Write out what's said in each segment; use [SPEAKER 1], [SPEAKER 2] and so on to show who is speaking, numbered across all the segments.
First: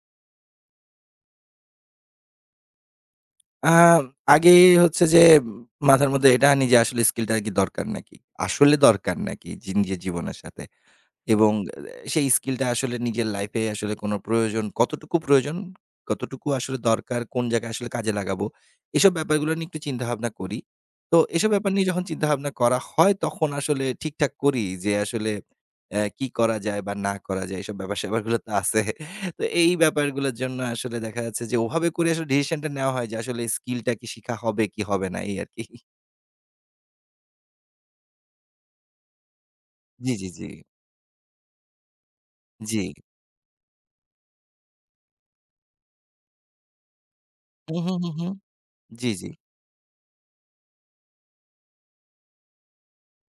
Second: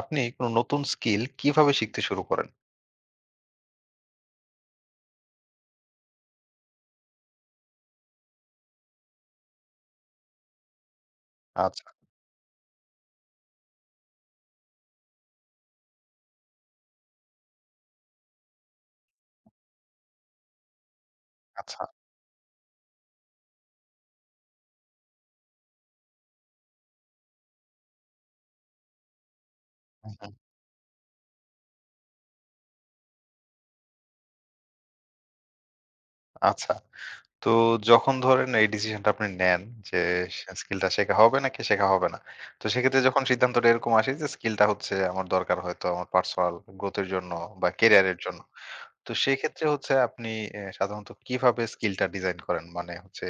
[SPEAKER 1] আপনি কোন নতুন স্কিল কিভাবে শিখতে শুরু করেন?
[SPEAKER 2] আ আগে হচ্ছে যে মাথার মধ্যে এটা আনি যে আসলে স্কিলটা কি দরকার নাকি? আসলে দরকার নাকি জি নিজের জীবনের সাথে? এবং
[SPEAKER 1] আচ্ছা,
[SPEAKER 2] সেই স্কিলটা আসলে নিজের লাইফে আসলে কোনো প্রয়োজন, কতটুকু প্রয়োজন, কতটুকু আসলে দরকার, কোন জায়গায় আসলে কাজে লাগাবো, এসব ব্যাপারগুলো নিয়ে একটু চিন্তাভাবনা করি। তো এসব ব্যাপার
[SPEAKER 1] আচ্ছা।
[SPEAKER 2] নিয়ে যখন চিন্তাভাবনা করা হয়, তখন আসলে ঠিকঠাক করি যে আসলে কি করা যায় বা না করা যায়, এসব ব্যাপার-স্যাপারগুলো তো আছে। তো এই
[SPEAKER 1] হুম, হুম।
[SPEAKER 2] ব্যাপারগুলোর জন্য আসলে দেখা যাচ্ছে যে ওভাবে করে আসলে ডিসিশনটা নেওয়া হয় যে আসলে স্কিলটা কি শিখা হবে কি হবে না, এই আরকি।
[SPEAKER 1] আচ্ছা। তো যখন ধরেন এই ডিসিশনটা আপনি নেন যে
[SPEAKER 2] জি, জি, জি।
[SPEAKER 1] সে স্কিলটা শেখা হবে নাকি শেখা হবে না। তো
[SPEAKER 2] জি।
[SPEAKER 1] সেক্ষেত্রে যখন সিদ্ধান্তটা এরকম আসে যে স্কিলটা হচ্ছে আমার দরকার হয়তো আমার পার্সোনাল গ্রোথ এর জন্য বা
[SPEAKER 2] হু, হু,
[SPEAKER 1] ক্যারিয়ার
[SPEAKER 2] হু,
[SPEAKER 1] এর
[SPEAKER 2] হু।
[SPEAKER 1] জন্য।
[SPEAKER 2] জি,
[SPEAKER 1] তো
[SPEAKER 2] জি।
[SPEAKER 1] সেক্ষেত্রে হচ্ছে আপনি সাধারণত কিভাবে স্কিলটা ডিজাইন করেন? মানে হচ্ছে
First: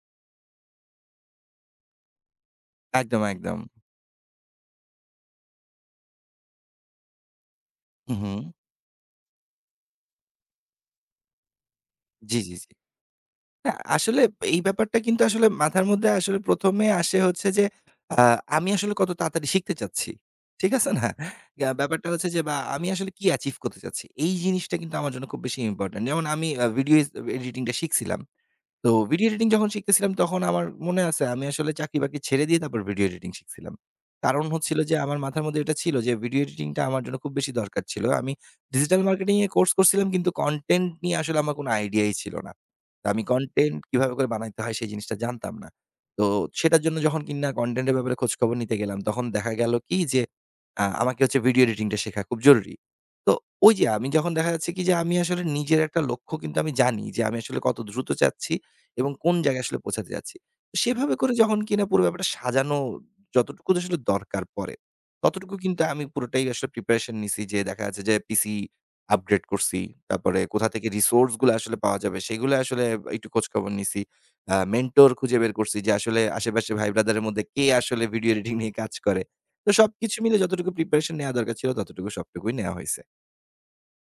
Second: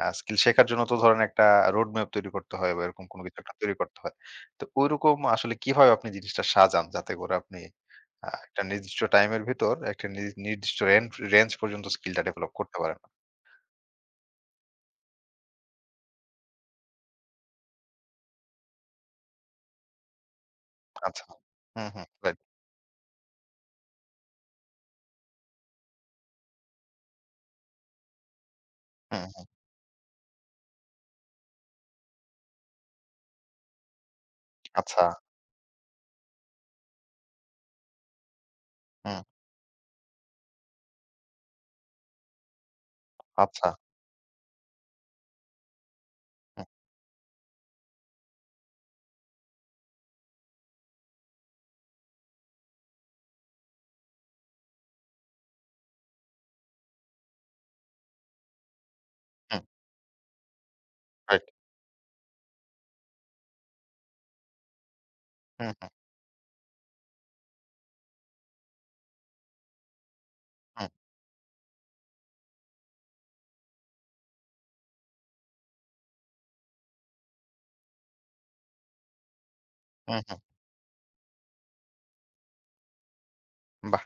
[SPEAKER 1] স্কিল শেখার জন্য তো ধরেন একটা রোড ম্যাপ তৈরি করতে হয় বা এরকম
[SPEAKER 2] একদম,
[SPEAKER 1] কোনো কিছু একটা
[SPEAKER 2] একদম।
[SPEAKER 1] তৈরি করতে হয়। তো ঐরকম আসলে কিভাবে আপনি জিনিসটা সাজান যাতে করে আপনি
[SPEAKER 2] হু, হু।
[SPEAKER 1] একটা নির্দিষ্ট টাইমের ভিতর একটা নির্দিষ্ট রেঞ্জ রেঞ্জ পর্যন্ত স্কিলটা
[SPEAKER 2] জি,
[SPEAKER 1] ডেভেলপ
[SPEAKER 2] জি, জি।
[SPEAKER 1] করতে পারেন?
[SPEAKER 2] না আসলে এই ব্যাপারটা কিন্তু আসলে মাথার মধ্যে আসলে ১ম এ আসে হচ্ছে যে, আ আমি আসলে কত তাড়াতাড়ি শিখতে চাচ্ছি। ঠিক আছে না?
[SPEAKER 1] আচ্ছা। হুম, হুম।
[SPEAKER 2] ব্যাপারটা হচ্ছে
[SPEAKER 1] রাইট।
[SPEAKER 2] যে বা আমি আসলে কি achieve করতে চাচ্ছি? এই জিনিসটা কিন্তু আমার জন্য খুব বেশি ইম্পোর্টেন্ট। যেমন আমি ভিডিও এডিটিং টা শিখছিলাম। তো
[SPEAKER 1] হুম,
[SPEAKER 2] ভিডিও
[SPEAKER 1] হুম।
[SPEAKER 2] এডিটিং যখন শিখতেছিলাম তখন আমার মনে আছে আমি আসলে চাকরি-বাকরি ছেড়ে দিয়ে তারপর ভিডিও এডিটিং শিখছিলাম। কারণ হচ্ছিল যে
[SPEAKER 1] আচ্ছা।
[SPEAKER 2] আমার মাথার মধ্যে এটা ছিল যে ভিডিও এডিটিংটা আমার জন্য খুব বেশি দরকার ছিল। আমি ডিজিটাল
[SPEAKER 1] হুম।
[SPEAKER 2] মার্কেটিং এ কোর্স করছিলাম কিন্তু কনটেন্ট নিয়ে আসলে আমার কোনো আইডিয়াই ছিল না। তো আমি
[SPEAKER 1] আচ্ছা।
[SPEAKER 2] কনটেন্ট কিভাবে করে বানাইতে হয় সেই জিনিসটা জানতাম না। তো
[SPEAKER 1] হুম,
[SPEAKER 2] সেটার জন্য যখন কিনা কনটেন্ট এর ব্যাপারে খোঁজখবর নিতে গেলাম তখন দেখা গেল কি যে আমাকে হচ্ছে ভিডিও এডিটিংটা শেখা খুব জরুরি। তো ওই যে আমি যখন দেখা যাচ্ছে কি যে আমি আসলে নিজের একটা লক্ষ্য কিন্তু আমি জানি যে আমি আসলে কত দ্রুত চাচ্ছি এবং কোন
[SPEAKER 1] হুম।
[SPEAKER 2] জায়গায় আসলে পৌঁছাতে যাচ্ছি। তো সেভাবে করে
[SPEAKER 1] রাইট।
[SPEAKER 2] যখন কিনা পুরো ব্যাপারটা সাজানো যতটুকু আসলে দরকার পড়ে, ততটুকু
[SPEAKER 1] হুম,
[SPEAKER 2] কিন্তু
[SPEAKER 1] হুম,
[SPEAKER 2] আমি পুরোটাই আসলে প্রিপারেশন নিছি যে দেখা যাচ্ছে যে পিসি আপগ্রেড করছি। তারপরে কোথা থেকে
[SPEAKER 1] হুম,
[SPEAKER 2] রিসোর্স গুলো আসলে পাওয়া যাবে সেগুলো আসলে একটু খোঁজখবর নিছি। মেন্টর খুঁজে বের করছি যে আসলে আশেপাশে ভাই ব্রাদারের মধ্যে কে আসলে ভিডিও এডিটিং নিয়ে কাজ করে। তো সবকিছু মিলে
[SPEAKER 1] হুম।
[SPEAKER 2] যতটুকু প্রিপারেশন নেয়া দরকার ছিল ততটুকু সবটুকুই নেয়া হইছে।
[SPEAKER 1] বাহ!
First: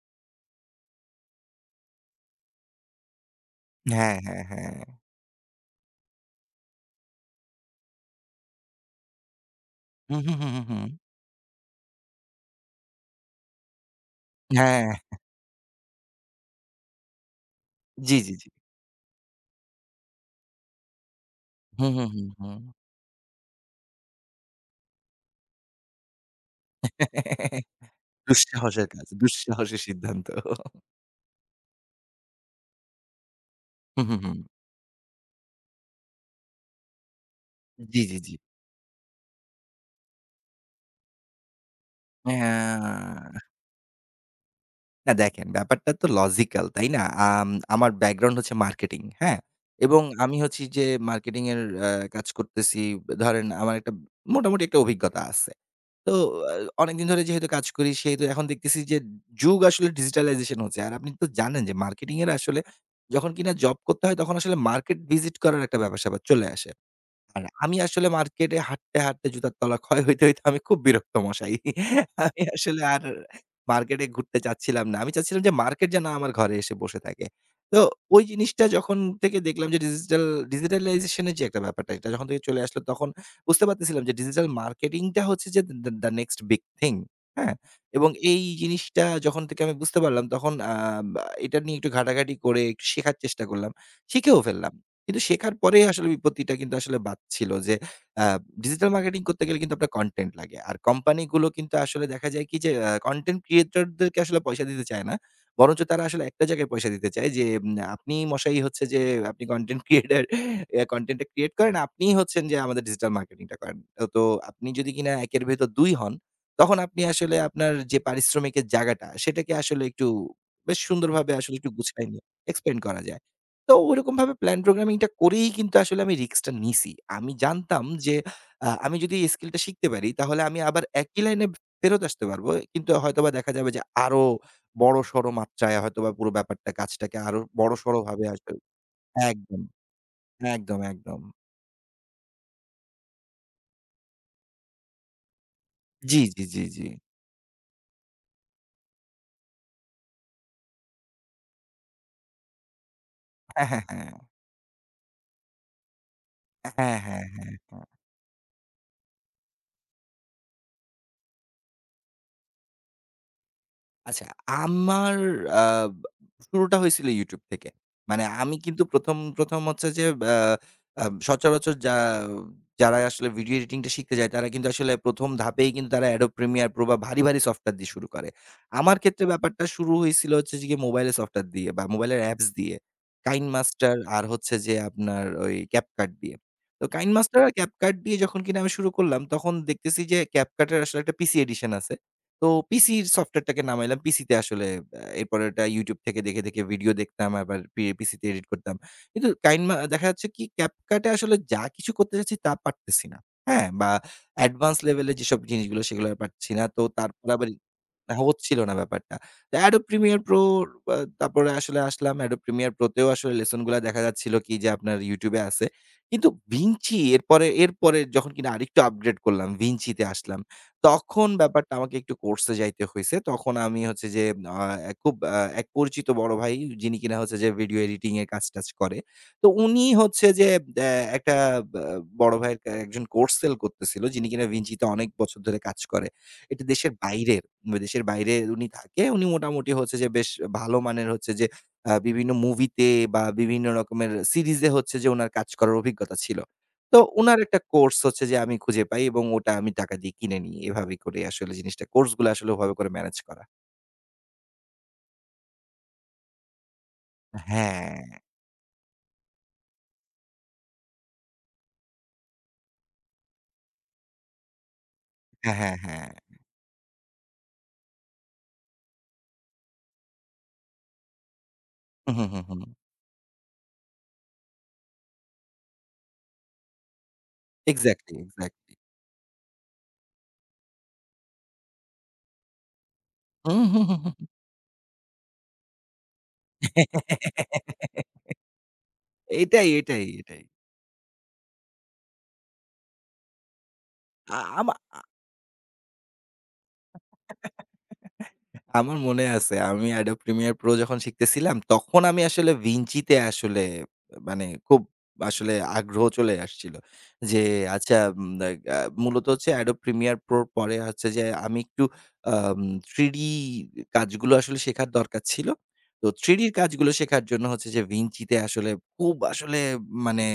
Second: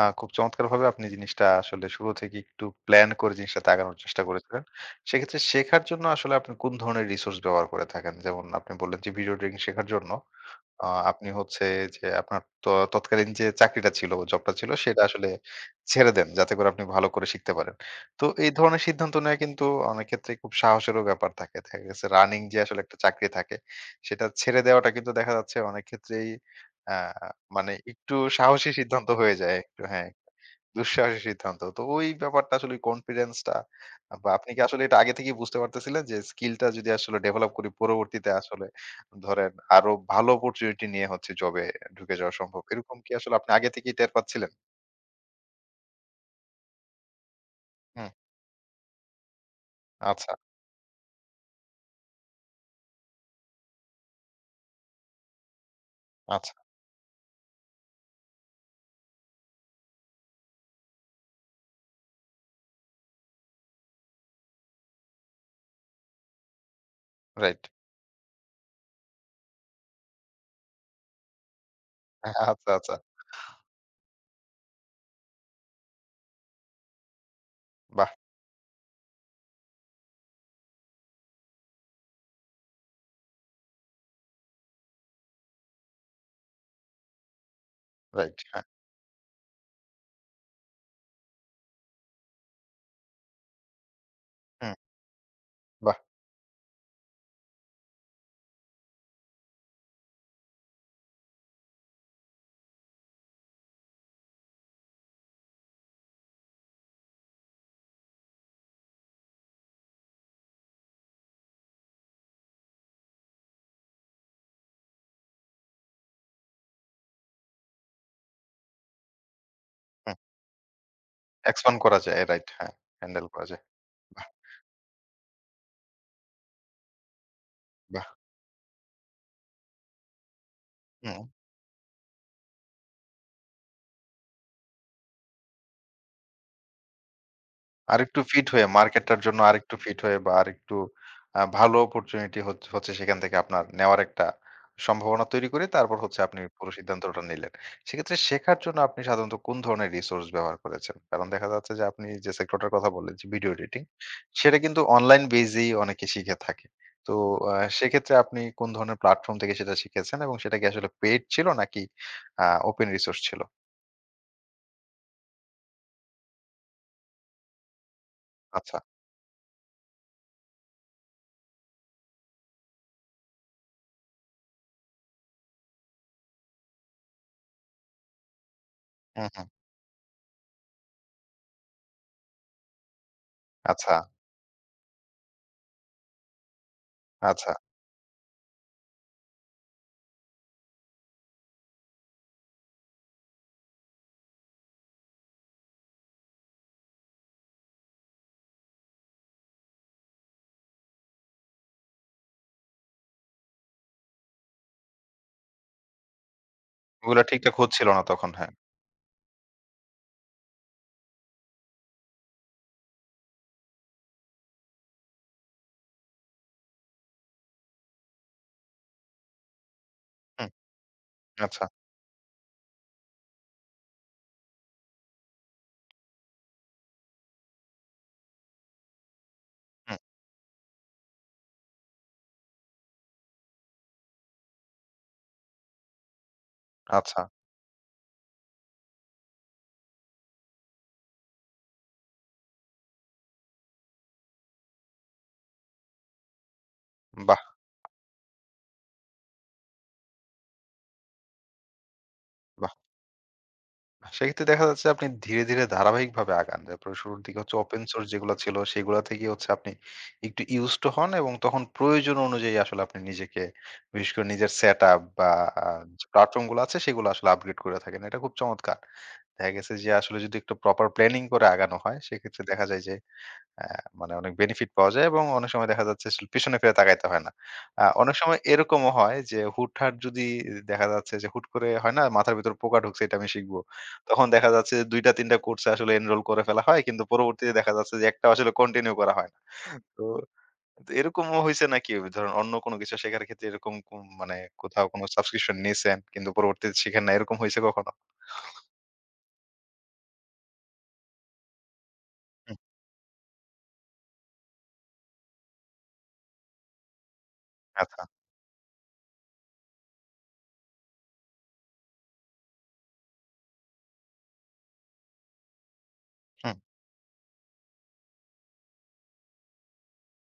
[SPEAKER 1] খুব চমৎকারভাবে আপনি জিনিসটা আসলে শুরু থেকে একটু প্ল্যান করে জিনিসটাতে আগানোর
[SPEAKER 2] হ্যাঁ,
[SPEAKER 1] চেষ্টা
[SPEAKER 2] হ্যাঁ,
[SPEAKER 1] করেছিলেন।
[SPEAKER 2] হ্যাঁ।
[SPEAKER 1] সেক্ষেত্রে শেখার জন্য আসলে আপনি কোন ধরনের রিসোর্স ব্যবহার করে থাকেন? যেমন আপনি বললেন যে ভিডিও ট্রেকিং শেখার জন্য
[SPEAKER 2] হু, হু, হু, হু, হু।
[SPEAKER 1] আ আপনি হচ্ছে যে আপনার তৎকালীন যে চাকরিটা ছিল, জবটা ছিল
[SPEAKER 2] হ্যাঁ।
[SPEAKER 1] সেটা আসলে ছেড়ে দেন। যাতে করে আপনি ভালো করে শিখতে পারেন।
[SPEAKER 2] জি,
[SPEAKER 1] তো
[SPEAKER 2] জি, জি।
[SPEAKER 1] এই ধরনের সিদ্ধান্ত নেওয়া কিন্তু অনেক ক্ষেত্রে খুব সাহসেরও ব্যাপার থাকে। দেখা
[SPEAKER 2] হু,
[SPEAKER 1] গেছে
[SPEAKER 2] হু,
[SPEAKER 1] রানিং
[SPEAKER 2] হু,
[SPEAKER 1] যে আসলে একটা চাকরি থাকে সেটা ছেড়ে দেওয়াটা কিন্তু দেখা যাচ্ছে অনেক ক্ষেত্রেই
[SPEAKER 2] হু।
[SPEAKER 1] আ মানে একটু সাহসী
[SPEAKER 2] দুঃসাহসের কাজ,
[SPEAKER 1] সিদ্ধান্ত হয়ে যায়
[SPEAKER 2] দুঃসাহসী
[SPEAKER 1] একটু হ্যাঁ,
[SPEAKER 2] সিদ্ধান্ত।
[SPEAKER 1] দুঃসাহসী সিদ্ধান্ত। তো ওই ব্যাপারটা আসলে কনফিডেন্স টা
[SPEAKER 2] হু, হু,
[SPEAKER 1] বা
[SPEAKER 2] হুম।
[SPEAKER 1] আপনি কি আসলে এটা আগে থেকেই বুঝতে পারতেছিলেন যে স্কিলটা যদি আসলে ডেভেলপ করি
[SPEAKER 2] জি, জি,
[SPEAKER 1] পরবর্তীতে
[SPEAKER 2] জি।
[SPEAKER 1] আসলে ধরেন আরো ভালো অপরচুনিটি নিয়ে হচ্ছে জবে ঢুকে যাওয়া সম্ভব। এরকম কি আসলে
[SPEAKER 2] হ্যাঁ,
[SPEAKER 1] আপনি আগে থেকেই টের পাচ্ছিলেন?
[SPEAKER 2] না দেখেন ব্যাপারটা তো লজিক্যাল, তাই না? আম আমার
[SPEAKER 1] হুম,
[SPEAKER 2] ব্যাকগ্রাউন্ড হচ্ছে মার্কেটিং, হ্যাঁ? এবং
[SPEAKER 1] আচ্ছা,
[SPEAKER 2] আমি হচ্ছি যে মার্কেটিং এর আ কাজ করতেছি। ধরেন আমার একটা মোটামুটি একটা অভিজ্ঞতা আছে। তো
[SPEAKER 1] আচ্ছা,
[SPEAKER 2] আ অনেকদিন ধরে যেহেতু কাজ করি সেহেতু এখন দেখতেছি যে যুগ আসলে ডিজিটালাইজেশন হচ্ছে। আর আপনি তো জানেন যে মার্কেটিং এর আসলে যখন কিনা জব করতে হয় তখন আসলে মার্কেট ভিজিট করার একটা ব্যাপার-স্যাপার চলে আসে। আর
[SPEAKER 1] রাইট।
[SPEAKER 2] আমি আসলে মার্কেটে হাঁটতে, হাঁটতে জুতার তলা ক্ষয় হইতে, হইতে আমি খুব বিরক্ত মশাই। আমি
[SPEAKER 1] আচ্ছা,
[SPEAKER 2] আসলে
[SPEAKER 1] আচ্ছা।
[SPEAKER 2] আর মার্কেটে ঘুরতে চাচ্ছিলাম না। আমি চাচ্ছিলাম যে মার্কেট যেন আমার ঘরে এসে বসে থাকে। তো
[SPEAKER 1] বাহ!
[SPEAKER 2] ওই জিনিসটা যখন থেকে দেখলাম যে ডিজিটালাইজেশন এর যে একটা ব্যাপারটা এটা যখন থেকে চলে আসলো তখন বুঝতে পারতেছিলাম যে ডিজিটাল মার্কেটিং টা হচ্ছে যে the the next big thing. হ্যাঁ? এবং
[SPEAKER 1] রাইট,
[SPEAKER 2] এই
[SPEAKER 1] হ্যাঁ।
[SPEAKER 2] জিনিসটা যখন থেকে আমি বুঝতে পারলাম তখন বা এটা নিয়ে একটু ঘাটাঘাটি করে একটু শেখার চেষ্টা করলাম। শিখেও
[SPEAKER 1] হুম,
[SPEAKER 2] ফেললাম। কিন্তু শেখার পরেই
[SPEAKER 1] বাহ!
[SPEAKER 2] আসলে বিপত্তিটা কিন্তু আসলে বাধছিল যে আ ডিজিটাল মার্কেটিং করতে গেলে কিন্তু আপনার কনটেন্ট লাগে। আর কোম্পানিগুলো কিন্তু আসলে দেখা যায় কি যে কনটেন্ট ক্রিয়েটরদেরকে আসলে পয়সা দিতে চায় না। বরঞ্চ তারা আসলে একটা জায়গায় পয়সা দিতে চায় যে আপনি মশাই হচ্ছে যে আপনি কনটেন্ট ক্রিয়েটর কনটেন্টটা ক্রিয়েট করেন। আপনিই হচ্ছেন যে আমাদের ডিজিটাল মার্কেটিংটা করেন। তো আপনি যদি কিনা ১ এর ভেতর ২ হন, তখন আপনি আসলে আপনার যে পারিশ্রমিকের জায়গাটা সেটাকে আসলে একটু
[SPEAKER 1] হুম।
[SPEAKER 2] বেশ সুন্দরভাবে আসলে একটু
[SPEAKER 1] এক্সপান্ড করা
[SPEAKER 2] গুছায়
[SPEAKER 1] যায়।
[SPEAKER 2] নিয়ে
[SPEAKER 1] রাইট, হ্যাঁ।
[SPEAKER 2] এক্সপ্লেইন করা যায়।
[SPEAKER 1] হ্যান্ডেল করা যায়।
[SPEAKER 2] তো
[SPEAKER 1] বাহ!
[SPEAKER 2] ওরকমভাবে প্ল্যান প্রোগ্রামিংটা করেই কিন্তু আসলে আমি রিস্কটা নিছি। আমি জানতাম
[SPEAKER 1] বাহ!
[SPEAKER 2] যে আমি যদি এই স্কিলটা শিখতে পারি তাহলে আমি আবার
[SPEAKER 1] হুম।
[SPEAKER 2] একই লাইনে ফেরত আসতে পারবো। কিন্তু হয়তোবা দেখা যাবে যে আরো বড়সড় মাত্রায় হয়তোবা পুরো ব্যাপারটা কাজটাকে আরো
[SPEAKER 1] আরেকটু
[SPEAKER 2] বড়সড়ভাবে
[SPEAKER 1] ফিট
[SPEAKER 2] আসলে
[SPEAKER 1] হয়ে মার্কেটটার জন্য
[SPEAKER 2] একদম,
[SPEAKER 1] আরেকটু ফিট হয়ে বা আরেকটু
[SPEAKER 2] একদম, একদম।
[SPEAKER 1] ভালো অপরচুনিটি হচ্ছে সেখান থেকে আপনার নেওয়ার একটা সম্ভাবনা তৈরি করে তারপর হচ্ছে
[SPEAKER 2] জি,
[SPEAKER 1] আপনি
[SPEAKER 2] জি, জি,
[SPEAKER 1] পুরো
[SPEAKER 2] জি।
[SPEAKER 1] সিদ্ধান্তটা নিলেন। সেক্ষেত্রে শেখার জন্য আপনি সাধারণত কোন ধরনের রিসোর্স ব্যবহার করেছেন? কারণ দেখা যাচ্ছে যে আপনি যে সেক্টরটার কথা বললেন যে ভিডিও
[SPEAKER 2] হ্যাঁ,
[SPEAKER 1] এডিটিং,
[SPEAKER 2] হ্যাঁ, হ্যাঁ।
[SPEAKER 1] সেটা কিন্তু অনলাইন বেজ এই অনেকে শিখে থাকে।
[SPEAKER 2] হ্যাঁ,
[SPEAKER 1] তো
[SPEAKER 2] হ্যাঁ, হ্যাঁ। হ্যাঁ।
[SPEAKER 1] সেক্ষেত্রে আপনি কোন ধরনের প্ল্যাটফর্ম থেকে সেটা শিখেছেন এবং সেটা কি আসলে পেইড ছিল নাকি আ ওপেন রিসোর্স ছিল?
[SPEAKER 2] আচ্ছা, আমার আ শুরুটা হয়েছিল YouTube থেকে। মানে আমি
[SPEAKER 1] আচ্ছা।
[SPEAKER 2] কিন্তু ১ম হচ্ছে যে আ আ সচরাচর যারা আসলে ভিডিও এডিটিং টা শিখতে যায় তারা কিন্তু আসলে ১ম ধাপেই কিন্তু তারা Adobe Premiere Pro বা ভারী, ভারী সফটওয়্যার দিয়ে শুরু করে। আমার ক্ষেত্রে
[SPEAKER 1] হুম, হুম।
[SPEAKER 2] ব্যাপারটা শুরু হয়েছিল হচ্ছে যে গিয়ে মোবাইলের সফটওয়্যার দিয়ে বা মোবাইলের অ্যাপস দিয়ে।
[SPEAKER 1] আচ্ছা,
[SPEAKER 2] KineMaster আর হচ্ছে যে আপনার ওই CapCut দিয়ে। তো KineMaster
[SPEAKER 1] আচ্ছা।
[SPEAKER 2] আর CapCut দিয়ে যখন কিনা আমি শুরু করলাম তখন দেখতেছি যে CapCut এর আসলে একটা পিসি এডিশন আছে। তো পিসির সফটওয়্যারটাকে নামাইলাম। পিসিতে আসলে এরপরে ওটা YouTube থেকে দেখে, দেখে ভিডিও দেখতাম আবার পিসিতে এডিট করতাম। কিন্তু দেখা যাচ্ছে কি CapCut এ আসলে যা কিছু করতে চাচ্ছি তা পারতেছি না। হ্যাঁ? বা অ্যাডভান্স লেভেলে যেসব জিনিসগুলো সেগুলো আর পারছি না। তো
[SPEAKER 1] ওগুলা
[SPEAKER 2] তারপরে আবার
[SPEAKER 1] ঠিকঠাক হচ্ছিল না
[SPEAKER 2] হ্যাঁ,
[SPEAKER 1] তখন, হ্যাঁ।
[SPEAKER 2] হচ্ছিল না ব্যাপারটা। তো Adobe Premiere Pro আ তারপরে আসলে আসলাম Adobe Premiere Pro তেও আসলে লেসন গুলা দেখা যাচ্ছিল কি যে আপনার YouTube এ আছে। কিন্তু এরপরে, যখন কিনা আরেকটু আপগ্রেড করলাম Vinci তে আসলাম।
[SPEAKER 1] হুম,
[SPEAKER 2] তখন
[SPEAKER 1] আচ্ছা,
[SPEAKER 2] ব্যাপারটা আমাকে একটু কোর্সে যাইতে হইছে। তখন আমি হচ্ছে যে খুব এক পরিচিত বড় ভাই যিনি কিনা হচ্ছে যে ভিডিও এডিটিং এর কাজ-টাজ করে। তো উনি
[SPEAKER 1] হুম,
[SPEAKER 2] হচ্ছে যে অ্যা একটা বা বড় ভাইয়ের কা একজন কোর্স সেল করতেছিল যিনি কিনা Vinci তে অনেক বছর ধরে কাজ করে। এটা দেশের
[SPEAKER 1] আচ্ছা।
[SPEAKER 2] বাইরের, দেশের বাইরে উনি থাকে। উনি মোটামুটি হচ্ছে যে বেশ ভালো মানের হচ্ছে যে বিভিন্ন মুভিতে বা বিভিন্ন রকমের সিরিজে হচ্ছে যে উনার কাজ করার অভিজ্ঞতা ছিল। তো উনার
[SPEAKER 1] বাহ!
[SPEAKER 2] একটা কোর্স হচ্ছে যে আমি খুঁজে পাই এবং ওটা আমি টাকা দিয়ে কিনে নিই। এভাবে করে আসলে জিনিসটা কোর্স গুলো আসলে
[SPEAKER 1] বাহ!
[SPEAKER 2] ওভাবে করে ম্যানেজ করা।
[SPEAKER 1] সেক্ষেত্রে দেখা যাচ্ছে আপনি ধীরে, ধীরে ধারাবাহিকভাবে আগান। তারপরে শুরুর দিকে হচ্ছে ওপেন
[SPEAKER 2] হ্যাঁ,
[SPEAKER 1] সোর্স যেগুলো ছিল সেগুলা থেকে হচ্ছে আপনি একটু ইউসড টু হন এবং তখন প্রয়োজন অনুযায়ী আসলে আপনি নিজেকে বিশেষ করে নিজের সেটআপ বা
[SPEAKER 2] হ্যাঁ,
[SPEAKER 1] আ
[SPEAKER 2] হ্যাঁ,
[SPEAKER 1] যে
[SPEAKER 2] হ্যাঁ।
[SPEAKER 1] প্ল্যাটফর্ম গুলো আছে সেগুলো আসলে আপগ্রেড করে থাকেন। এটা খুব চমৎকার। দেখা গেছে যে আসলে যদি একটু প্রপার প্ল্যানিং করে আগানো হয়
[SPEAKER 2] হু, হু, হু,
[SPEAKER 1] সেক্ষেত্রে
[SPEAKER 2] হু।
[SPEAKER 1] দেখা যায় যে হ্যাঁ, মানে অনেক বেনিফিট পাওয়া যায় এবং অনেক সময় দেখা যাচ্ছে আসলে পিছনে ফিরে তাকাইতে হয় না। অনেক
[SPEAKER 2] এক্সাক্টলি,
[SPEAKER 1] সময়
[SPEAKER 2] এক্সাক্টলি।
[SPEAKER 1] এরকমও হয় যে হুটহাট যদি দেখা যাচ্ছে যে হুট করে হয় না মাথার ভিতর পোকা ঢুকছে এটা আমি শিখবো।
[SPEAKER 2] হুম, হুম, হুম,
[SPEAKER 1] তখন
[SPEAKER 2] হুম।
[SPEAKER 1] দেখা যাচ্ছে যে ২ টা ৩ টা কোর্সে আসলে এনরোল করে ফেলা হয়। কিন্তু পরবর্তীতে দেখা যাচ্ছে যে একটাও আসলে কন্টিনিউ করা হয় না।
[SPEAKER 2] এটাই,
[SPEAKER 1] তো
[SPEAKER 2] এটাই, এটাই।
[SPEAKER 1] তো এরকমও হইছে নাকি ধরেন অন্য কোনো কিছু শেখার ক্ষেত্রে এরকম কোন মানে
[SPEAKER 2] আ আমা
[SPEAKER 1] কোথাও কোনো সাবস্ক্রিপশন নিছেন কিন্তু পরবর্তীতে শিখেন না এরকম হইছে কখনো?
[SPEAKER 2] আমার মনে আছে আমি Adobe Premiere Pro যখন শিখতেছিলাম, তখন আমি আসলে
[SPEAKER 1] হুম,
[SPEAKER 2] Vinci তে আসলে মানে খুব আসলে আগ্রহ চলে আসছিল। যে আচ্ছা
[SPEAKER 1] আচ্ছা,
[SPEAKER 2] উম আ আ মূলত হচ্ছে Adobe Premiere Pro র পরে হচ্ছে যে আমি একটু আম 3D কাজগুলো আসলে শেখার দরকার ছিল। তো 3D র
[SPEAKER 1] হুম,
[SPEAKER 2] কাজগুলো শেখার জন্য হচ্ছে যে Vinci তে আসলে খুব আসলে মানে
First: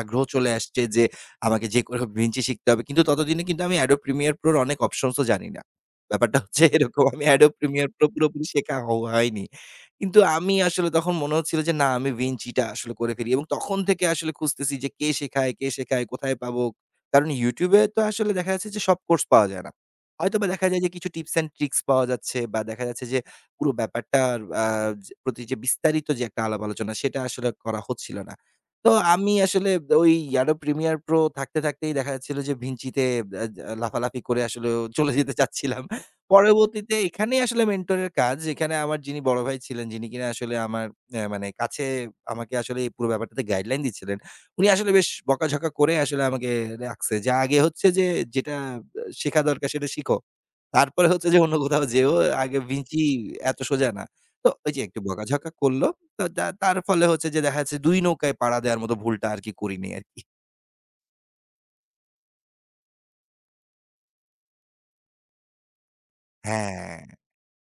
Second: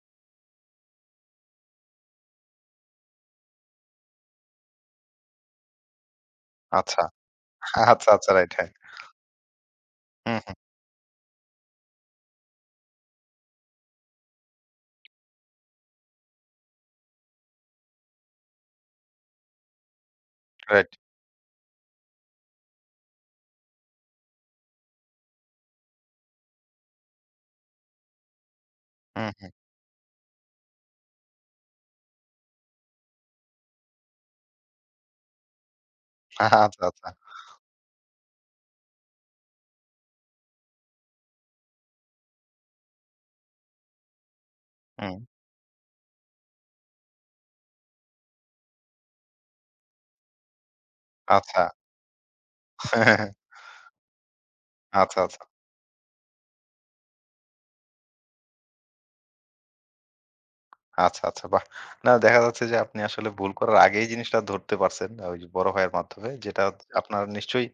[SPEAKER 2] আগ্রহ চলে আসছে যে আমাকে যে করে হোক Vinci শিখতে হবে। কিন্তু ততদিনে কিন্তু আমি Adobe Premiere Pro র অনেক অপশনস ও জানি না। ব্যাপারটা হচ্ছে
[SPEAKER 1] আচ্ছা,
[SPEAKER 2] এরকম আমি Adobe Premiere Pro
[SPEAKER 1] আচ্ছা, আচ্ছা
[SPEAKER 2] পুরোপুরি
[SPEAKER 1] রাইট হ্যাঁ।
[SPEAKER 2] শেখা হয়নি। কিন্তু
[SPEAKER 1] হুম, হুম,
[SPEAKER 2] আমি আসলে তখন মনে হচ্ছিল যে না আমি Vinci টা আসলে করে ফেলি এবং তখন থেকে আসলে খুঁজতেছি যে কে শেখায়, কে শেখায়, কোথায় পাবো? কারণ YouTube এ তো আসলে দেখা যাচ্ছে যে সব কোর্স পাওয়া যায় না। হয়তোবা দেখা যায়
[SPEAKER 1] রাইট।
[SPEAKER 2] যে কিছু টিপস অ্যান্ড ট্রিকস পাওয়া যাচ্ছে বা দেখা যাচ্ছে যে পুরো ব্যাপারটার আ যে যে বিস্তারিত যে একটা আলাপ আলোচনা সেটা আসলে করা হচ্ছিল না। তো
[SPEAKER 1] হুম,
[SPEAKER 2] আমি
[SPEAKER 1] হুম,
[SPEAKER 2] আসলে ওই Adobe Premiere Pro থাকতে, থাকতেই দেখা যাচ্ছিল যে Vinci তে আ আ লাফালাফি করে আসলে চলে যেতে চাচ্ছিলাম।
[SPEAKER 1] আচ্ছা,
[SPEAKER 2] পরবর্তীতে
[SPEAKER 1] আচ্ছা।
[SPEAKER 2] এখানেই আসলে মেন্টরের কাজ। এখানে আমার যিনি বড় ভাই ছিলেন, যিনি কিনা আসলে আমার মানে কাছে আমাকে আসলে এই পুরো ব্যাপারটাতে গাইডলাইন দিচ্ছিলেন। উনি আসলে বেশ
[SPEAKER 1] হুম,
[SPEAKER 2] বকাঝকা করে আসলে আমাকে রাখছে। যে আগে হচ্ছে যে যেটা শেখা দরকার সেটা শিখো। তারপরে হচ্ছে যে অন্য
[SPEAKER 1] আচ্ছা।
[SPEAKER 2] কোথাও যেও। আগে ভিঞ্চি এত সোজা না। তো ওই যে একটু
[SPEAKER 1] আচ্ছা, আচ্ছা।
[SPEAKER 2] বকাঝকা করলো। তো তার ফলে হচ্ছে যে দেখা যাচ্ছে ২ নৌকায় পাড়া দেওয়ার মতো ভুলটা আরকি করিনি আরকি।
[SPEAKER 1] আচ্ছা, আচ্ছা বাহ! না দেখা যাচ্ছে যে আপনি আসলে ভুল করার আগেই জিনিসটা ধরতে পারছেন। আহ, ওই যে বড় ভাইয়ের মাধ্যমে যেটা
[SPEAKER 2] হ্যাঁ,
[SPEAKER 1] আপনার নিশ্চয়ই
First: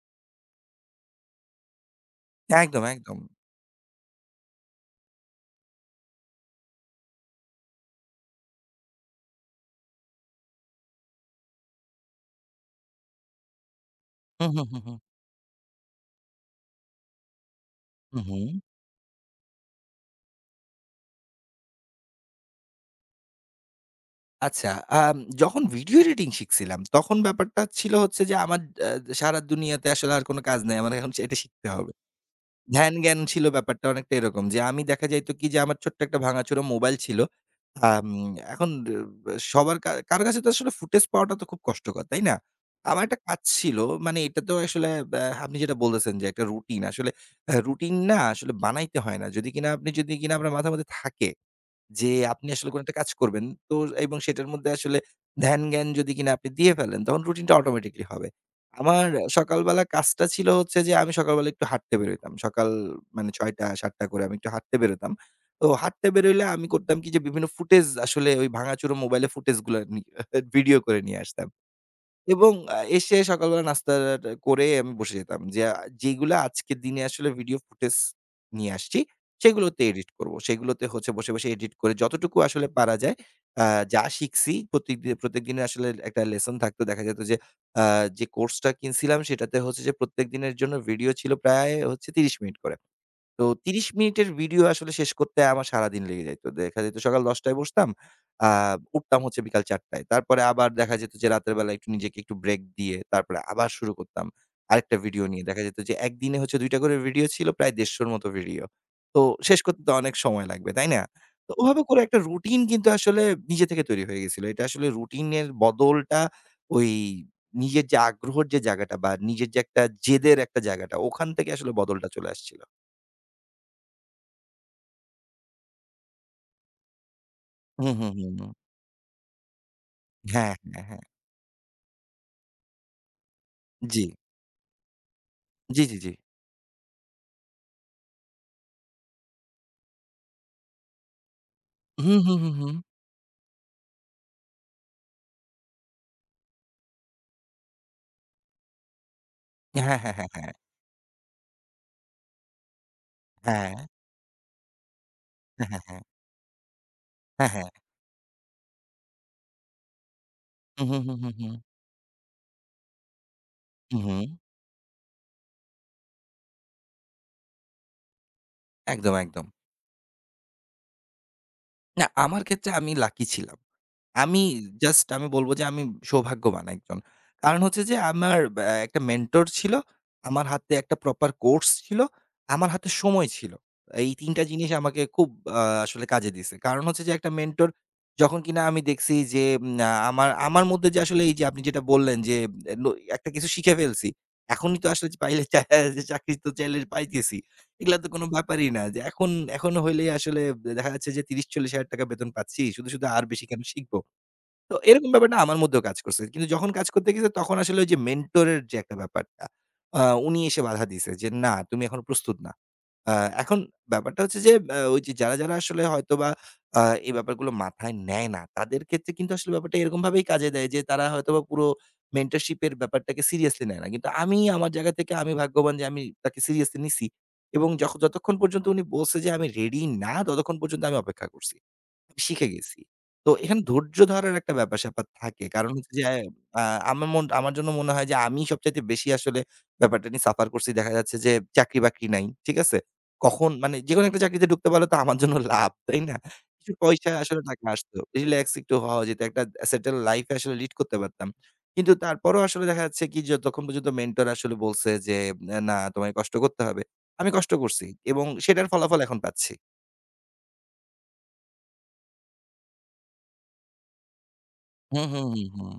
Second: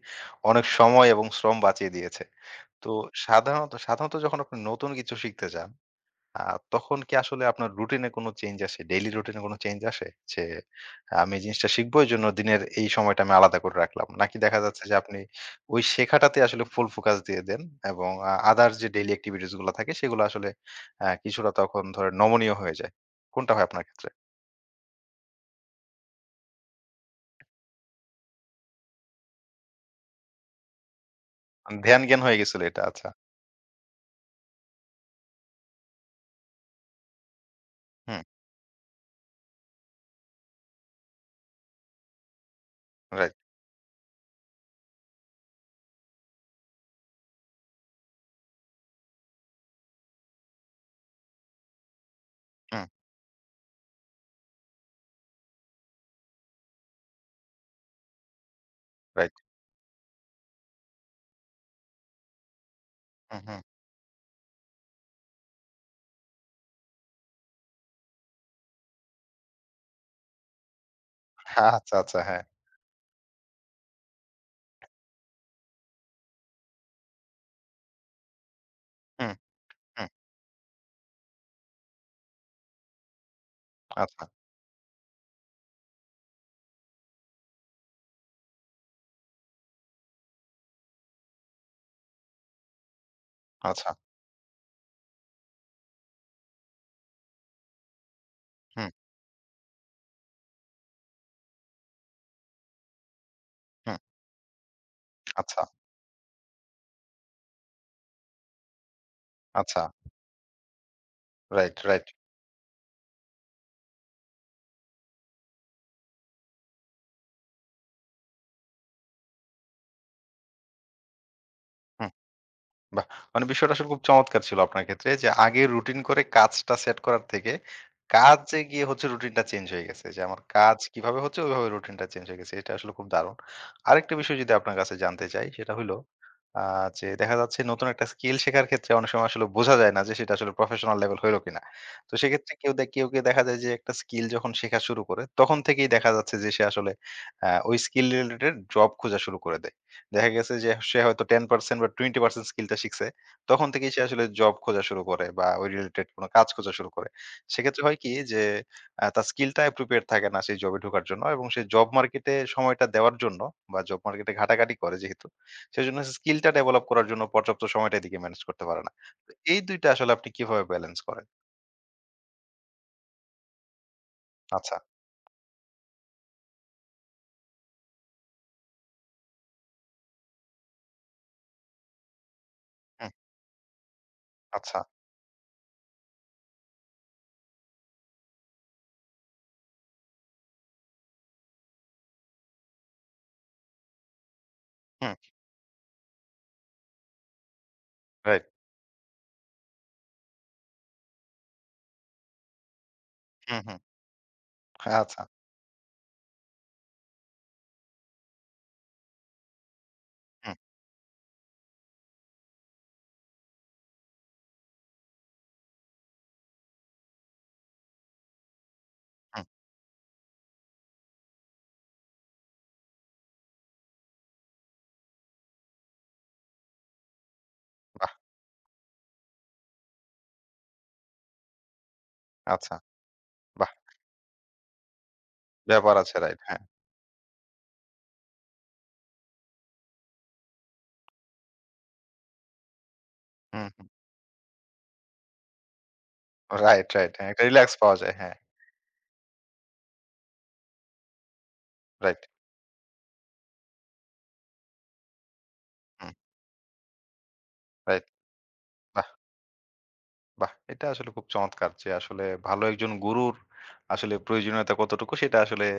[SPEAKER 1] অনেক সময় এবং শ্রম বাঁচিয়ে দিয়েছে।
[SPEAKER 2] একদম,
[SPEAKER 1] তো
[SPEAKER 2] একদম।
[SPEAKER 1] সাধারণত যখন আপনি নতুন কিছু শিখতে যান আ তখন কি আসলে আপনার রুটিন এ কোনো চেঞ্জ আসে? ডেইলি রুটিন এ কোনো চেঞ্জ আসে? যে আহ, আমি এই জিনিসটা শিখবো এজন্য দিনের এই সময়টা আমি আলাদা করে রাখলাম। নাকি
[SPEAKER 2] হু,
[SPEAKER 1] দেখা
[SPEAKER 2] হু, হু,
[SPEAKER 1] যাচ্ছে
[SPEAKER 2] হু।
[SPEAKER 1] যে আপনি ওই শেখাটাতে আসলে ফুল ফোকাস দিয়ে দেন এবং
[SPEAKER 2] হু, হু।
[SPEAKER 1] আদার যে ডেইলি এক্টিভিটিস গুলা থাকে সেগুলো আসলে কিছুটা তখন ধরেন নমনীয় হয়ে যায়। কোনটা হয় আপনার ক্ষেত্রে?
[SPEAKER 2] আচ্ছা, আম যখন ভিডিও এডিটিং শিখছিলাম, তখন ব্যাপারটা ছিল হচ্ছে যে আমার আ সারা দুনিয়াতে আসলে আর কোনো কাজ নাই। আমার এখন এটা শিখতে হবে।
[SPEAKER 1] ধ্যান-জ্ঞান হয়ে গেছিল এটা আচ্ছা।
[SPEAKER 2] ধ্যান-জ্ঞান ছিল ব্যাপারটা অনেকটা এরকম যে, আমি দেখা যাইত কি যে আমার ছোট্ট একটা ভাঙাচোরা মোবাইল ছিল। আম
[SPEAKER 1] হুম,
[SPEAKER 2] এখন সবার কারো কাছে তো আসলে ফুটেজ পাওয়াটা তো খুব কষ্টকর, তাই না? আমার একটা
[SPEAKER 1] রাইট,
[SPEAKER 2] কাজ ছিল। মানে এটা তো আসলে আপনি যেটা বলতেছেন যে একটা রুটিন আসলে রুটিন না আসলে বানাইতে হয় না। যদি কিনা আপনার মাথার মধ্যে থাকে। যে আপনি আসলে কোন
[SPEAKER 1] হুম,
[SPEAKER 2] একটা কাজ করবেন। তো এবং সেটার মধ্যে আসলে ধ্যান-জ্ঞান যদি কিনা আপনি দিয়ে ফেলেন, তখন রুটিনটা অটোমেটিক্যালি হবে। আমার
[SPEAKER 1] রাইট,
[SPEAKER 2] সকালবেলা কাজটা ছিল হচ্ছে যে আমি সকালবেলা একটু হাঁটতে বেরোইতাম। সকাল মানে
[SPEAKER 1] হুম, হুম।
[SPEAKER 2] ৬:০০-৭:০০ করে আমি একটু হাঁটতে বেরোতাম। তো হাঁটতে বেরোইলে আমি করতাম কি যে বিভিন্ন ফুটেজ আসলে ওই ভাঙাচোরা মোবাইলে ফুটেজগুলা নি ভিডিও করে নিয়ে আসতাম।
[SPEAKER 1] আচ্ছা, আচ্ছা, হ্যাঁ।
[SPEAKER 2] এবং এসে সকালবেলা নাস্তাটা করে আমি বসে যেতাম। যে যেইগুলা আজকের দিনে আসলে ভিডিও ফুটেজ নিয়ে আসছি,
[SPEAKER 1] হুম,
[SPEAKER 2] সেগুলোতে
[SPEAKER 1] হুম,
[SPEAKER 2] এডিট করব। সেগুলোতে হচ্ছে বসে, বসে এডিট করে যতটুকু আসলে পারা যায়, আ যা
[SPEAKER 1] আচ্ছা,
[SPEAKER 2] শিখছি প্রত্যেকদিনের আসলে একটা লেসন থাকতো। দেখা যেত যে আ যে কোর্সটা কিনছিলাম সেটাতে হচ্ছে যে প্রত্যেক দিনের জন্য ভিডিও ছিল প্রায় হচ্ছে ৩০ মিনিট করে। তো ৩০
[SPEAKER 1] আচ্ছা,
[SPEAKER 2] মিনিটের ভিডিও আসলে শেষ করতে আমার সারাদিন লেগে যাইত। দেখা যেত সকাল ১০ টায় বসতাম, আ
[SPEAKER 1] হুম,
[SPEAKER 2] উঠতাম হচ্ছে বিকাল ৪ টায়। তারপরে আবার দেখা যেত যে রাতের বেলা একটু নিজেকে একটু ব্রেক দিয়ে তারপরে আবার শুরু
[SPEAKER 1] হুম,
[SPEAKER 2] করতাম। আরেকটা ভিডিও নিয়ে।
[SPEAKER 1] আচ্ছা,
[SPEAKER 2] দেখা যেত যে একদিনে হচ্ছে ২ টা করে ভিডিও ছিল প্রায় ১৫০ র মতো ভিডিও। তো শেষ
[SPEAKER 1] আচ্ছা,
[SPEAKER 2] করতে তো অনেক সময় লাগবে, তাই না? তো
[SPEAKER 1] রাইট,
[SPEAKER 2] ওভাবে করে
[SPEAKER 1] রাইট।
[SPEAKER 2] একটা রুটিন কিন্তু আসলে নিজে থেকে তৈরি হয়ে গেছিল। এটা আসলে রুটিনের বদলটা ওই নিজের যে আগ্রহের যে জায়গাটা বা নিজের যে একটা জেদের একটা জায়গাটা ওখান থেকে আসলে বদলটা
[SPEAKER 1] হুম।
[SPEAKER 2] চলে আসছিল।
[SPEAKER 1] বাহ! মানে বিষয়টা আসলে খুব চমৎকার ছিল আপনার ক্ষেত্রে যে আগে রুটিন করে কাজটা সেট করার থেকে
[SPEAKER 2] হুম, হুম, হুম, হুম।
[SPEAKER 1] কাজে গিয়ে হচ্ছে রুটিনটা চেঞ্জ হয়ে গেছে। যে আমার
[SPEAKER 2] হ্যাঁ,
[SPEAKER 1] কাজ
[SPEAKER 2] হ্যাঁ, হ্যাঁ।
[SPEAKER 1] কিভাবে হচ্ছে ওইভাবে রুটিনটা চেঞ্জ হয়ে গেছে। এটা আসলে খুব দারুণ।
[SPEAKER 2] জি।
[SPEAKER 1] আরেকটা বিষয় যদি আপনার কাছে জানতে চাই সেটা
[SPEAKER 2] জি,
[SPEAKER 1] হইল
[SPEAKER 2] জি, জি।
[SPEAKER 1] আ যে দেখা যাচ্ছে নতুন একটা স্কিল শেখার ক্ষেত্রে অনেক সময় আসলে বোঝা যায় না যে সেটা আসলে প্রফেশনাল লেভেল হইলো কিনা। তো
[SPEAKER 2] হুম, হুম,
[SPEAKER 1] সেক্ষেত্রে
[SPEAKER 2] হুম, হুম।
[SPEAKER 1] কেউ দেখা যায় যে একটা স্কিল যখন শেখা শুরু করে তখন থেকেই দেখা যাচ্ছে যে সে আসলে ওই স্কিল রিলেটেড জব খোঁজা শুরু করে দেয়।
[SPEAKER 2] হ্যাঁ, হ্যাঁ,
[SPEAKER 1] দেখা
[SPEAKER 2] হ্যাঁ, হ্যাঁ।
[SPEAKER 1] গেছে যে সে হয়তো 10% বা 20% স্কিলটা শিখছে। তখন
[SPEAKER 2] হ্যাঁ,
[SPEAKER 1] থেকেই সে আসলে জব খোঁজা শুরু করে বা ওই
[SPEAKER 2] হ্যাঁ, হ্যাঁ,
[SPEAKER 1] রিলেটেড কোন কাজ খোঁজা শুরু করে।
[SPEAKER 2] হ্যাঁ, হ্যাঁ।
[SPEAKER 1] সেক্ষেত্রে হয় কি যে তার স্কিলটা appropriate থাকে না সেই জবে
[SPEAKER 2] হুম, হুম,
[SPEAKER 1] ঢোকার
[SPEAKER 2] হুম,
[SPEAKER 1] জন্য
[SPEAKER 2] হুম,
[SPEAKER 1] এবং
[SPEAKER 2] হুম।
[SPEAKER 1] সে জব মার্কেটে সময়টা দেওয়ার জন্য বা জব
[SPEAKER 2] হুম, হুম।
[SPEAKER 1] মার্কেটে ঘাটাঘাটি করে যেহেতু, সেজন্য স্কিলটা ডেভেলপ করার জন্য পর্যাপ্ত সময়টা এদিকে ম্যানেজ করতে পারে না।
[SPEAKER 2] একদম,
[SPEAKER 1] তো
[SPEAKER 2] একদম।
[SPEAKER 1] এই ২ টা আসলে আপনি কিভাবে ব্যালেন্স করেন?
[SPEAKER 2] না, আমার ক্ষেত্রে আমি লাকি ছিলাম। আমি
[SPEAKER 1] আচ্ছা,
[SPEAKER 2] জাস্ট আমি বলবো যে আমি সৌভাগ্যবান একজন। কারণ হচ্ছে যে আমার একটা মেন্টর ছিল, আমার হাতে একটা প্রপার কোর্স ছিল, আমার হাতে
[SPEAKER 1] হুম,
[SPEAKER 2] সময় ছিল। এই ৩ টা জিনিস
[SPEAKER 1] আচ্ছা,
[SPEAKER 2] আমাকে খুব আসলে কাজে দিছে। কারণ হচ্ছে যে একটা মেন্টর যখন কিনা আমি দেখছি যে উম আ আমার আমার মধ্যে যে আসলে এই যে আপনি যেটা বললেন যে এ ন একটা কিছু শিখে ফেলছি। এখনই তো আসলে
[SPEAKER 1] হুম,
[SPEAKER 2] পাইলে চা চাকরি তো চাইলে পাইতেছি। এগুলা তো কোনো
[SPEAKER 1] রাইট,
[SPEAKER 2] ব্যাপারই না। যে এখন এখন হইলেই আসলে দেখা যাচ্ছে যে ৳৩০-৳৪০,০০০ বেতন পাচ্ছি। শুধু, শুধু আর বেশি
[SPEAKER 1] হুম,
[SPEAKER 2] কেন
[SPEAKER 1] হুম,
[SPEAKER 2] শিখব? তো এরকম
[SPEAKER 1] আচ্ছা,
[SPEAKER 2] ব্যাপারটা আমার মধ্যেও কাজ করছে। কিন্তু যখন কাজ করতে গেছে তখন আসলে ওই যে মেন্টর এর যে একটা ব্যাপারটা, আ উনি
[SPEAKER 1] হুম,
[SPEAKER 2] এসে বাধা দিছে যে, "না, তুমি এখনো প্রস্তুত না।" আ এখন ব্যাপারটা হচ্ছে যে ওই যে যারা আসলে হয়তোবা আ এই ব্যাপারগুলো মাথায় নেয় না, তাদের ক্ষেত্রে কিন্তু
[SPEAKER 1] হুম,
[SPEAKER 2] আসলে ব্যাপারটা এরকমভাবেই কাজে দেয় যে তারা হয়তোবা পুরো মেন্টরশিপ এর ব্যাপারটাকে সিরিয়াসলি নেয় না। কিন্তু আমি আমার জায়গা থেকে আমি ভাগ্যবান যে আমি তাকে সিরিয়াসলি নিছি এবং
[SPEAKER 1] বাহ!
[SPEAKER 2] যতক্ষণ পর্যন্ত উনি বলছে যে আমি রেডি না, ততক্ষণ পর্যন্ত আমি অপেক্ষা করছি। শিখে
[SPEAKER 1] আচ্ছা,
[SPEAKER 2] গেছি। তো এখানে
[SPEAKER 1] বাহ!
[SPEAKER 2] ধৈর্য ধরার একটা ব্যাপার-স্যাপার থাকে। কারণ হচ্ছে
[SPEAKER 1] ব্যাপার
[SPEAKER 2] যে
[SPEAKER 1] আছে রাইট, হ্যাঁ,
[SPEAKER 2] আ আমার মন আমার জন্য মনে হয় যে আমি সবচাইতে বেশি আসলে ব্যাপারটা নিয়ে সাফার করছি। দেখা যাচ্ছে যে চাকরি-বাকরি নাই। ঠিক আছে? কখন
[SPEAKER 1] হুম,
[SPEAKER 2] মানে
[SPEAKER 1] হুম।
[SPEAKER 2] যেকোনো একটা চাকরিতে ঢুকতে পারলে তো আমার জন্য লাভ, তাই না? কিছু
[SPEAKER 1] রাইট,
[SPEAKER 2] পয়সা
[SPEAKER 1] রাইট। হ্যাঁ,
[SPEAKER 2] আসলে
[SPEAKER 1] একটা
[SPEAKER 2] টাকা
[SPEAKER 1] রিল্যাক্স পাওয়া
[SPEAKER 2] আসতো।
[SPEAKER 1] যায়। হ্যাঁ,
[SPEAKER 2] রিল্যাক্স একটু হওয়া যেত। একটা সেটেল লাইফ এ আসলে লিড করতে পারতাম। কিন্তু
[SPEAKER 1] রাইট।
[SPEAKER 2] তারপরেও আসলে দেখা যাচ্ছে কি যতক্ষণ পর্যন্ত মেন্টর আসলে বলছে যে, "না, না,
[SPEAKER 1] হুম,
[SPEAKER 2] তোমাকে কষ্ট করতে হবে।" আমি কষ্ট করছি
[SPEAKER 1] রাইট।
[SPEAKER 2] এবং সেটার ফলাফল
[SPEAKER 1] বাহ!
[SPEAKER 2] এখন পাচ্ছি।
[SPEAKER 1] বাহ! এটা আসলে খুব চমৎকার যে আসলে ভালো একজন গুরুর আসলে প্রয়োজনীয়তা
[SPEAKER 2] হুম,
[SPEAKER 1] কতটুকু
[SPEAKER 2] হুম,
[SPEAKER 1] সেটা
[SPEAKER 2] হুম,
[SPEAKER 1] আসলে
[SPEAKER 2] হুম।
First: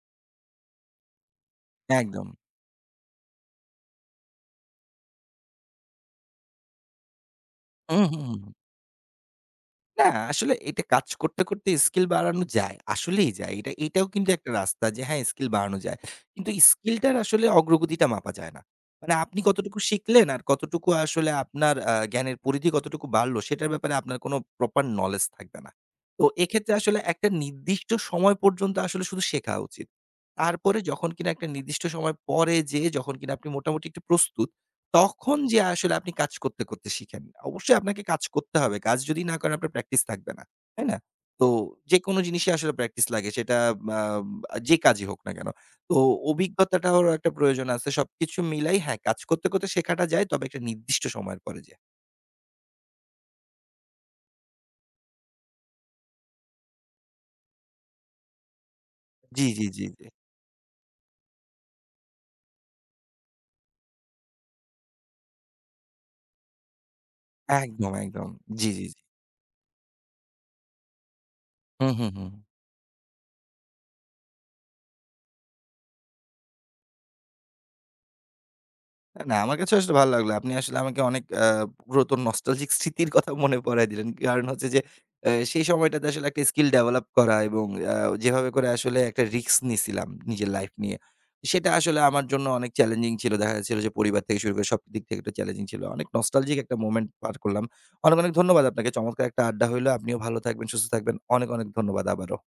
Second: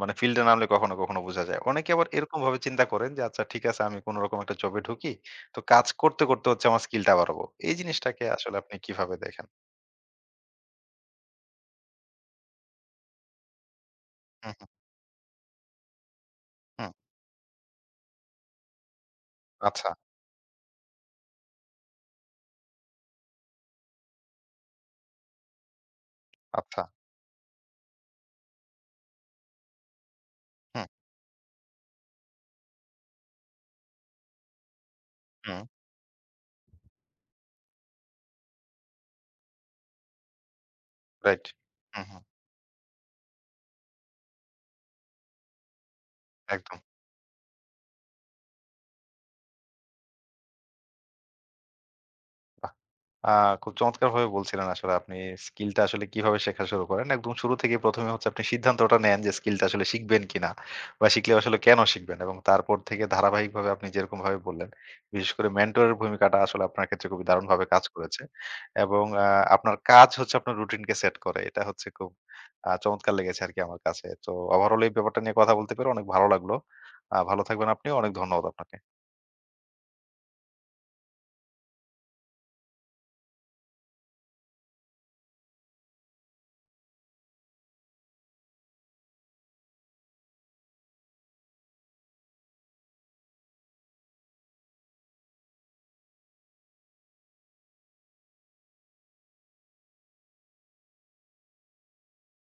[SPEAKER 1] মানে ফিল্ডে নামলে কখনো, কখনো বোঝা যায়। অনেকে আবার
[SPEAKER 2] একদম।
[SPEAKER 1] এরকমভাবে চিন্তা করেন যে আচ্ছা ঠিক আছে আমি কোনরকম একটা জবে ঢুকি। তো কাজ করতে, করতে হচ্ছে আমার স্কিলটা বাড়াবো। এই
[SPEAKER 2] হুম, হুম,
[SPEAKER 1] জিনিসটাকে
[SPEAKER 2] হুম।
[SPEAKER 1] আসলে আপনি কিভাবে দেখেন?
[SPEAKER 2] না, আসলে এটা কাজ করতে, করতে স্কিল বাড়ানো যায়। আসলেই যায়। এটাও কিন্তু একটা
[SPEAKER 1] হুম, হুম,
[SPEAKER 2] রাস্তা যে হ্যাঁ, স্কিল বাড়ানো যায়। কিন্তু
[SPEAKER 1] হুম।
[SPEAKER 2] স্কিলটার আসলে অগ্রগতিটা মাপা যায় না। মানে আপনি কতটুকু
[SPEAKER 1] আচ্ছা,
[SPEAKER 2] শিখলেন আর কতটুকু আসলে আপনার জ্ঞানের পরিধি কতটুকু বাড়লো সেটার ব্যাপারে আপনার কোনো প্রপার নলেজ থাকবে না। তো এক্ষেত্রে
[SPEAKER 1] আচ্ছা।
[SPEAKER 2] আসলে একটা নির্দিষ্ট সময় পর্যন্ত আসলে শুধু শেখা উচিত। তারপরে
[SPEAKER 1] হুম,
[SPEAKER 2] যখন কিনা একটা নির্দিষ্ট সময় পরে যেয়ে যখন কিনা আপনি মোটামুটি একটু প্রস্তুত তখন
[SPEAKER 1] হুম।
[SPEAKER 2] যেয়ে আসলে আপনি কাজ করতে, করতে শিখেন। অবশ্যই আপনাকে কাজ করতে হবে। কাজ যদি না করেন আপনার প্র্যাকটিস থাকবে না। তাই না?
[SPEAKER 1] রাইট।
[SPEAKER 2] তো
[SPEAKER 1] হুম,
[SPEAKER 2] যেকোনো
[SPEAKER 1] হুম।
[SPEAKER 2] জিনিসই আসলে প্র্যাকটিস লাগে। সেটা আম যে কাজই হোক না কেন। তো
[SPEAKER 1] একদম।
[SPEAKER 2] অভিজ্ঞতাটারও একটা প্রয়োজন আছে। সবকিছু মিলাই হ্যাঁ, কাজ করতে, করতে শেখাটা যায় তবে একটা নির্দিষ্ট সময়ের পরে যেয়ে।
[SPEAKER 1] বাহ! আ খুব চমৎকারভাবে বলছিলেন আসলে আপনি স্কিলটা আসলে কিভাবে শেখা শুরু করেন। একদম শুরু থেকেই ১ম এ হচ্ছে আপনি সিদ্ধান্তটা নেন যে
[SPEAKER 2] জি,
[SPEAKER 1] স্কিলটা
[SPEAKER 2] জি,
[SPEAKER 1] আসলে
[SPEAKER 2] জি, জি।
[SPEAKER 1] শিখবেন কিনা বা শিখলে আসলে কেন শিখবেন এবং তারপর থেকে ধারাবাহিকভাবে আপনি যেরকমভাবে বললেন, বিশেষ করে মেন্টরের ভূমিকাটা আসলে আপনার ক্ষেত্রে খুবই দারুণভাবে কাজ
[SPEAKER 2] একদম,
[SPEAKER 1] করেছে।
[SPEAKER 2] একদম। জি, জি, জি।
[SPEAKER 1] এবং আপনার কাজ হচ্ছে আপনার রুটিনকে সেট করে। এটা হচ্ছে
[SPEAKER 2] হুম,
[SPEAKER 1] খুব
[SPEAKER 2] হুম, হুম।
[SPEAKER 1] চমৎকার লেগেছে আরকি আমার কাছে। তো ওভারঅল এই ব্যাপারটা নিয়ে কথা বলতে পেরে অনেক ভালো লাগলো। ভালো থাকবেন আপনি। অনেক ধন্যবাদ আপনাকে।
[SPEAKER 2] না, না, আমার কাছেও আসলে ভালো লাগলো। আপনি আসলে আমাকে অনেক পুরাতন নস্টালজিক স্মৃতির কথা মনে পরায় দিলেন। কারণ হচ্ছে যে সেই সময়টাতে আসলে একটা স্কিল ডেভেলপ করা এবং আ যেভাবে করে আসলে একটা রিস্ক নিছিলাম নিজের লাইফ নিয়ে। সেটা আসলে আমার জন্য অনেক চ্যালেঞ্জিং ছিল। দেখা যাচ্ছিল যে পরিবার থেকে শুরু করে সব দিক থেকে একটা চ্যালেঞ্জিং ছিল। অনেক নস্টালজিক একটা মোমেন্ট পার করলাম। অনেক, অনেক ধন্যবাদ আপনাকে। চমৎকার একটা আড্ডা হইলো। আপনিও ভালো থাকবেন, সুস্থ থাকবেন। অনেক, অনেক ধন্যবাদ আবারও।